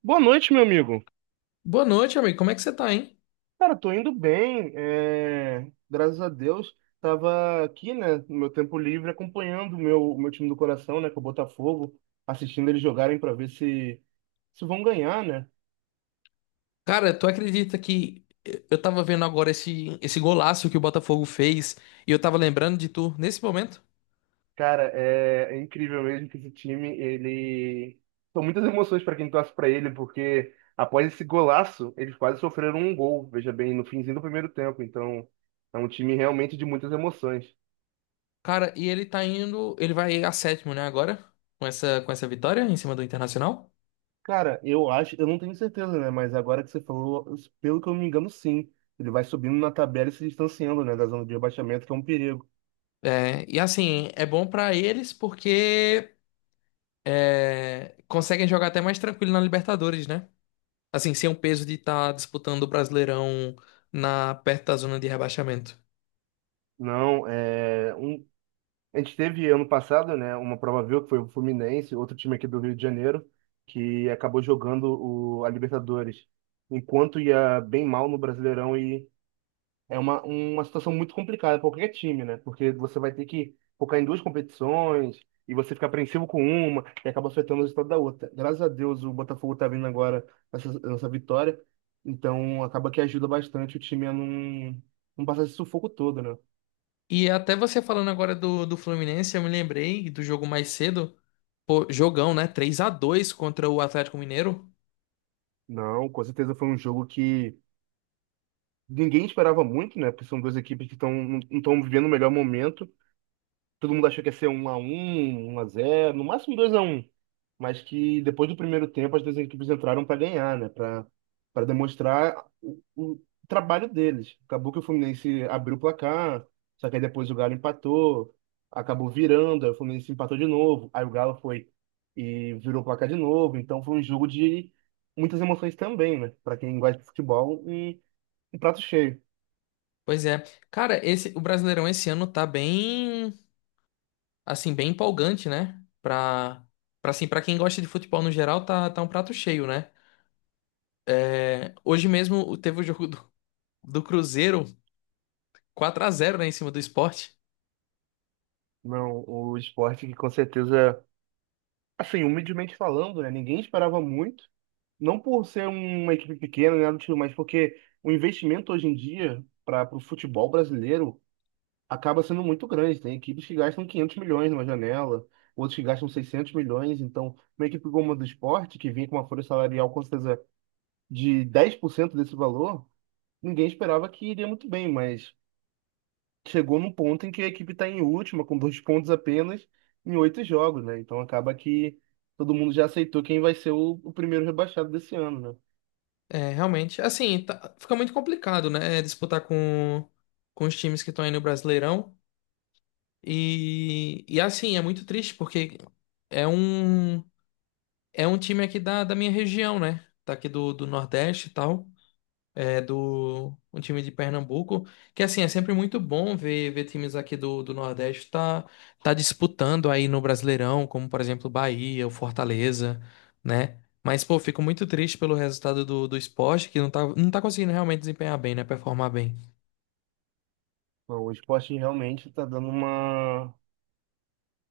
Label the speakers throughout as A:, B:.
A: Boa noite, meu amigo.
B: Boa noite, amigo. Como é que você tá, hein?
A: Cara, tô indo bem, é, graças a Deus. Tava aqui, né, no meu tempo livre, acompanhando o meu time do coração, né, que é o Botafogo, assistindo eles jogarem para ver se vão ganhar, né?
B: Cara, tu acredita que eu tava vendo agora esse golaço que o Botafogo fez e eu tava lembrando de tu nesse momento?
A: Cara, é incrível mesmo que esse time, ele. São muitas emoções para quem torce para ele, porque após esse golaço, eles quase sofreram um gol, veja bem, no finzinho do primeiro tempo. Então, é um time realmente de muitas emoções.
B: Cara, e ele tá indo, ele vai a sétimo, né, agora, com essa vitória em cima do Internacional.
A: Cara, eu acho, eu não tenho certeza, né? Mas agora que você falou, pelo que eu me engano, sim. Ele vai subindo na tabela e se distanciando, né, da zona de rebaixamento, que é um perigo.
B: É, e assim, é bom pra eles porque é, conseguem jogar até mais tranquilo na Libertadores, né? Assim, sem o peso de estar disputando o Brasileirão perto da zona de rebaixamento.
A: Não, a gente teve ano passado, né, uma prova viu que foi o Fluminense, outro time aqui do Rio de Janeiro, que acabou jogando a Libertadores, enquanto ia bem mal no Brasileirão e é uma situação muito complicada para qualquer time, né? Porque você vai ter que focar em duas competições e você fica apreensivo com uma e acaba afetando o resultado da outra. Graças a Deus o Botafogo tá vindo agora nessa vitória, então acaba que ajuda bastante o time a não passar esse sufoco todo, né?
B: E até você falando agora do Fluminense, eu me lembrei do jogo mais cedo. Pô, jogão, né? 3-2 contra o Atlético Mineiro.
A: Não, com certeza foi um jogo que ninguém esperava muito, né? Porque são duas equipes que estão não estão vivendo o melhor momento. Todo mundo achou que ia ser 1-1, 1-0, no máximo 2-1. Mas que depois do primeiro tempo as duas equipes entraram para ganhar, né? Para demonstrar o trabalho deles. Acabou que o Fluminense abriu o placar, só que aí depois o Galo empatou, acabou virando, aí o Fluminense empatou de novo, aí o Galo foi e virou o placar de novo. Então foi um jogo de muitas emoções também, né? Para quem gosta de futebol, um prato cheio.
B: Pois é. Cara, o Brasileirão esse ano tá bem, assim, bem empolgante, né? Pra, assim, pra quem gosta de futebol no geral, tá um prato cheio, né? É, hoje mesmo teve o jogo do Cruzeiro, 4-0, né, em cima do Sport.
A: Não, o esporte que com certeza, assim, humildemente falando, né? Ninguém esperava muito. Não por ser uma equipe pequena, né, do tipo, mas porque o investimento hoje em dia para o futebol brasileiro acaba sendo muito grande. Tem equipes que gastam 500 milhões numa janela, outros que gastam 600 milhões. Então, uma equipe como a do esporte, que vinha com uma folha salarial com certeza de 10% desse valor, ninguém esperava que iria muito bem. Mas chegou num ponto em que a equipe está em última, com 2 pontos apenas, em 8 jogos, né? Então acaba que todo mundo já aceitou quem vai ser o primeiro rebaixado desse ano, né?
B: É, realmente, assim, fica muito complicado, né? Disputar com os times que estão aí no Brasileirão. E assim, é muito triste porque é um, é um time aqui da minha região, né? Tá aqui do Nordeste e tal. É do um time de Pernambuco. Que assim, é sempre muito bom ver, ver times aqui do Nordeste tá disputando aí no Brasileirão, como por exemplo o Bahia, o Fortaleza, né? Mas, pô, fico muito triste pelo resultado do esporte, que não tá conseguindo realmente desempenhar bem, né? Performar bem.
A: Bom, o esporte realmente está dando uma,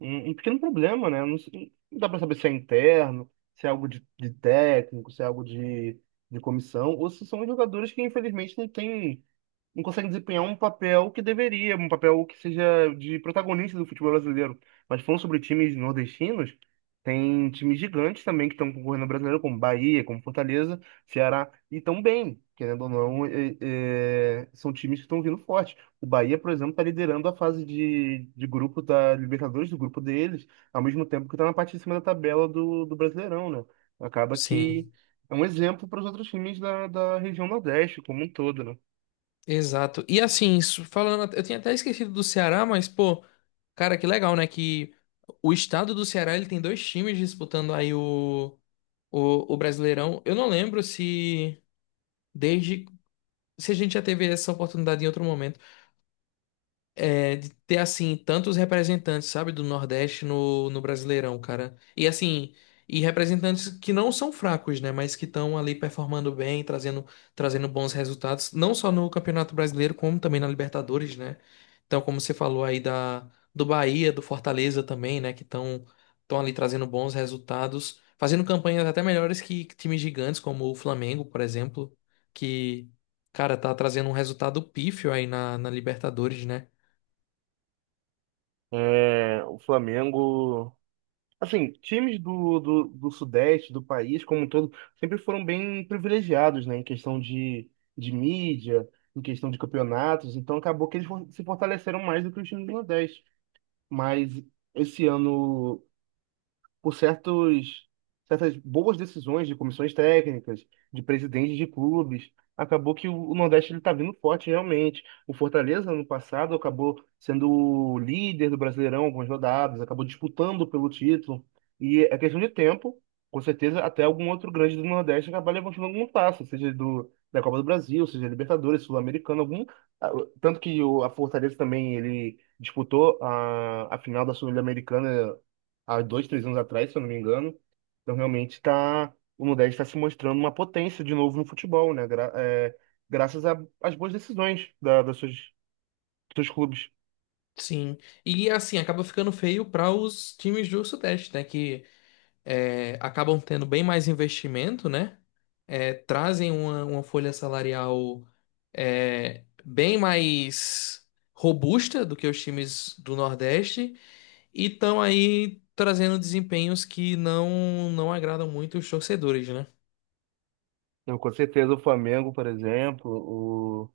A: um, um pequeno problema, né? Não, não dá para saber se é interno, se é algo de técnico, se é algo de comissão, ou se são jogadores que infelizmente não têm. Não consegue desempenhar um papel que deveria, um papel que seja de protagonista do futebol brasileiro. Mas falando sobre times nordestinos, tem times gigantes também que estão concorrendo ao brasileiro, como Bahia, como Fortaleza, Ceará, e estão bem, querendo ou não, são times que estão vindo forte. O Bahia, por exemplo, está liderando a fase de grupo da Libertadores, do grupo deles, ao mesmo tempo que está na parte de cima da tabela do Brasileirão, né? Acaba
B: Sim.
A: que é um exemplo para os outros times da região Nordeste como um todo, né?
B: Exato. E assim, falando, eu tinha até esquecido do Ceará, mas pô, cara, que legal, né? Que o estado do Ceará ele tem dois times disputando aí o Brasileirão. Eu não lembro desde se a gente já teve essa oportunidade em outro momento é, de ter assim tantos representantes, sabe, do Nordeste no Brasileirão, cara. E assim, e representantes que não são fracos, né, mas que estão ali performando bem, trazendo bons resultados, não só no Campeonato Brasileiro, como também na Libertadores, né? Então, como você falou aí da do Bahia, do Fortaleza também, né, que estão ali trazendo bons resultados, fazendo campanhas até melhores que times gigantes como o Flamengo, por exemplo, que cara, tá trazendo um resultado pífio aí na Libertadores, né?
A: É, o Flamengo, assim, times do Sudeste, do país como um todo, sempre foram bem privilegiados, né, em questão de mídia, em questão de campeonatos, então acabou que eles se fortaleceram mais do que os times do Nordeste. Mas esse ano por certas boas decisões de comissões técnicas, de presidentes de clubes. Acabou que o Nordeste ele está vindo forte realmente. O Fortaleza, ano passado, acabou sendo o líder do Brasileirão algumas rodadas, acabou disputando pelo título. E é questão de tempo, com certeza, até algum outro grande do Nordeste acabar levantando algum passo, seja da Copa do Brasil, seja Libertadores, Sul-Americano, algum. ah, Tanto que a Fortaleza também ele disputou a final da Sul-Americana há dois, três anos atrás, se eu não me engano. Então, realmente, tá, o Nordeste está se mostrando uma potência de novo no futebol, né? Graças às boas decisões dos seus clubes.
B: Sim, e assim, acaba ficando feio para os times do Sudeste, né? Que é, acabam tendo bem mais investimento, né? É, trazem uma folha salarial é, bem mais robusta do que os times do Nordeste e estão aí trazendo desempenhos que não agradam muito os torcedores, né?
A: Então, com certeza, o Flamengo, por exemplo,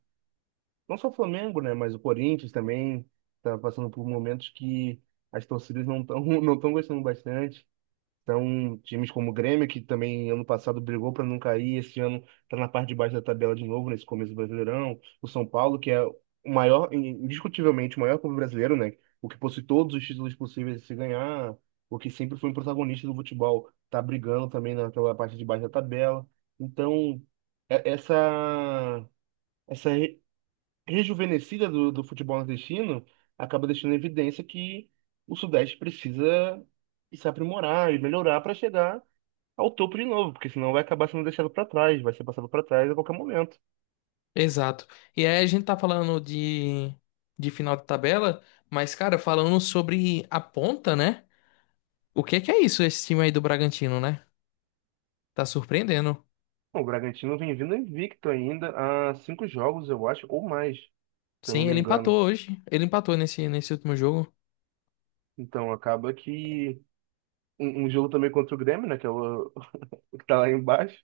A: não só o Flamengo, né? Mas o Corinthians também está passando por momentos que as torcidas não estão não estão gostando bastante. Então, times como o Grêmio, que também ano passado brigou para não cair, esse ano está na parte de baixo da tabela de novo, nesse começo do Brasileirão. O São Paulo, que é o maior, indiscutivelmente, o maior clube brasileiro, né? O que possui todos os títulos possíveis de se ganhar, o que sempre foi um protagonista do futebol, está brigando também naquela parte de baixo da tabela. Então, é- essa, essa rejuvenescida do futebol nordestino acaba deixando em evidência que o Sudeste precisa se aprimorar e melhorar para chegar ao topo de novo, porque senão vai acabar sendo deixado para trás, vai ser passado para trás a qualquer momento.
B: Exato. E aí a gente tá falando de final de tabela, mas, cara, falando sobre a ponta, né? O que é isso, esse time aí do Bragantino, né? Tá surpreendendo.
A: Bom, o Bragantino vem vindo invicto ainda há cinco jogos, eu acho, ou mais, se eu não
B: Sim,
A: me
B: ele
A: engano.
B: empatou hoje. Ele empatou nesse último jogo.
A: Então acaba que um jogo também contra o Grêmio, né, que é o que tá lá embaixo.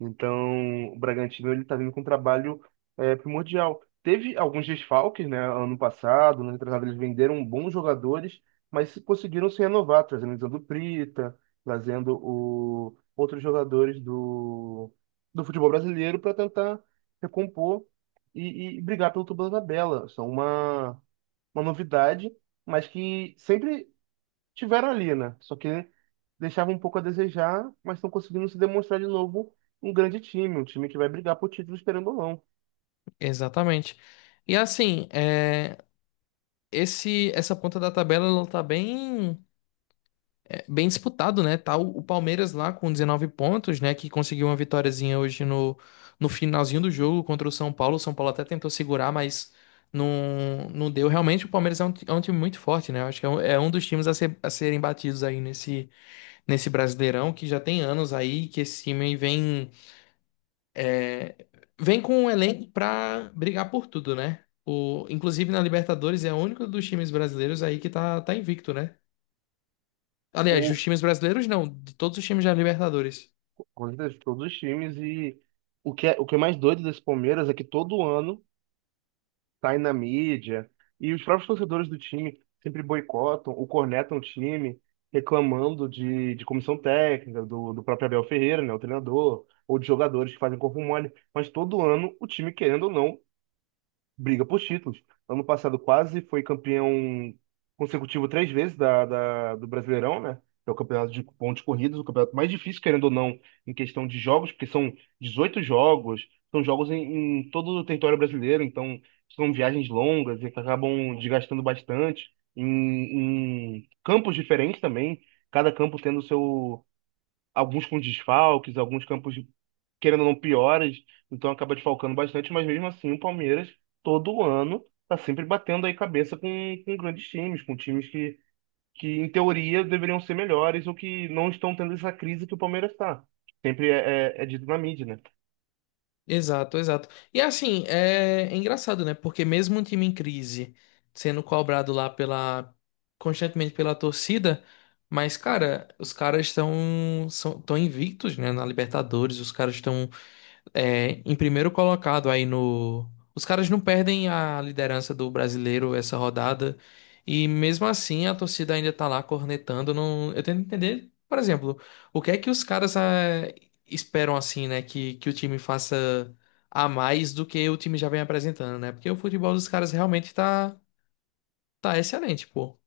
A: Então, o Bragantino ele está vindo com um trabalho primordial. Teve alguns desfalques, né? Ano passado, ano retrasado, eles venderam bons jogadores, mas conseguiram se renovar, trazendo o Zando Prita, trazendo outros jogadores do futebol brasileiro para tentar recompor e brigar pelo topo da tabela. São uma novidade, mas que sempre tiveram ali, né? Só que deixava um pouco a desejar, mas estão conseguindo se demonstrar de novo um grande time, um time que vai brigar por título, esperando ou não.
B: Exatamente. E assim, é, esse, essa ponta da tabela ela tá bem, é, bem disputado, né? Tá o Palmeiras lá com 19 pontos, né? Que conseguiu uma vitóriazinha hoje no finalzinho do jogo contra o São Paulo. O São Paulo até tentou segurar, mas não deu. Realmente, o Palmeiras é um time muito forte, né? Eu acho que é um dos times a serem batidos aí nesse Brasileirão que já tem anos aí que esse time vem é, vem com um elenco pra brigar por tudo, né? O, inclusive na Libertadores é o único dos times brasileiros aí que tá invicto, né? Aliás,
A: O,
B: dos times brasileiros não, de todos os times da Libertadores.
A: com certeza, todos os times. E o que é mais doido desse Palmeiras é que todo ano tá aí na mídia, e os próprios torcedores do time sempre boicotam ou cornetam o time, reclamando de comissão técnica, do próprio Abel Ferreira, né, o treinador, ou de jogadores que fazem corpo mole. Mas todo ano o time, querendo ou não, briga por títulos. Ano passado quase foi campeão consecutivo três vezes do Brasileirão, né? Que é o campeonato de pontos corridos, o campeonato mais difícil, querendo ou não, em questão de jogos, porque são 18 jogos, são jogos em todo o território brasileiro, então são viagens longas e que acabam desgastando bastante, em campos diferentes também, cada campo tendo seu, alguns com desfalques, alguns campos querendo ou não, piores, então acaba desfalcando bastante, mas mesmo assim o Palmeiras, todo ano, tá sempre batendo aí cabeça com grandes times, com times que, em teoria, deveriam ser melhores ou que não estão tendo essa crise que o Palmeiras tá. Sempre é dito na mídia, né?
B: Exato, exato. E assim, é, é engraçado, né? Porque mesmo um time em crise sendo cobrado lá pela constantemente pela torcida, mas cara, os caras estão tão invictos, né, na Libertadores, os caras estão é, em primeiro colocado aí no. Os caras não perdem a liderança do brasileiro essa rodada. E mesmo assim a torcida ainda tá lá cornetando. Não... Eu tento entender, por exemplo, o que é que os caras esperam assim, né? Que o time faça a mais do que o time já vem apresentando, né? Porque o futebol dos caras realmente tá, tá excelente, pô.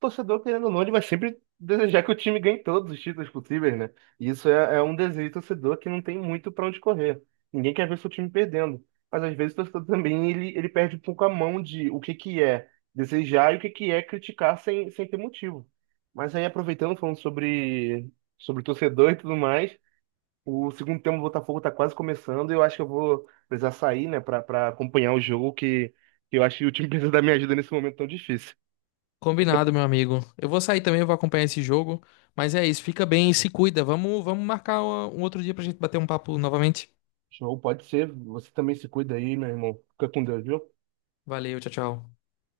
A: Torcedor, querendo ou não, ele vai sempre desejar que o time ganhe todos os títulos possíveis, né? E isso é um desejo do torcedor que não tem muito pra onde correr. Ninguém quer ver seu time perdendo. Mas às vezes o torcedor também ele perde um pouco a mão de o que que é desejar e o que que é criticar sem ter motivo. Mas aí aproveitando, falando sobre torcedor e tudo mais, o segundo tempo do Botafogo tá quase começando e eu acho que eu vou precisar sair, né, pra acompanhar o jogo que eu acho que o time precisa da minha ajuda nesse momento tão difícil.
B: Combinado, meu amigo. Eu vou sair também, eu vou acompanhar esse jogo. Mas é isso, fica bem e se cuida. Vamos marcar um outro dia pra gente bater um papo novamente.
A: Show, pode ser. Você também se cuida aí, meu irmão. Fica com Deus, viu?
B: Valeu, tchau, tchau.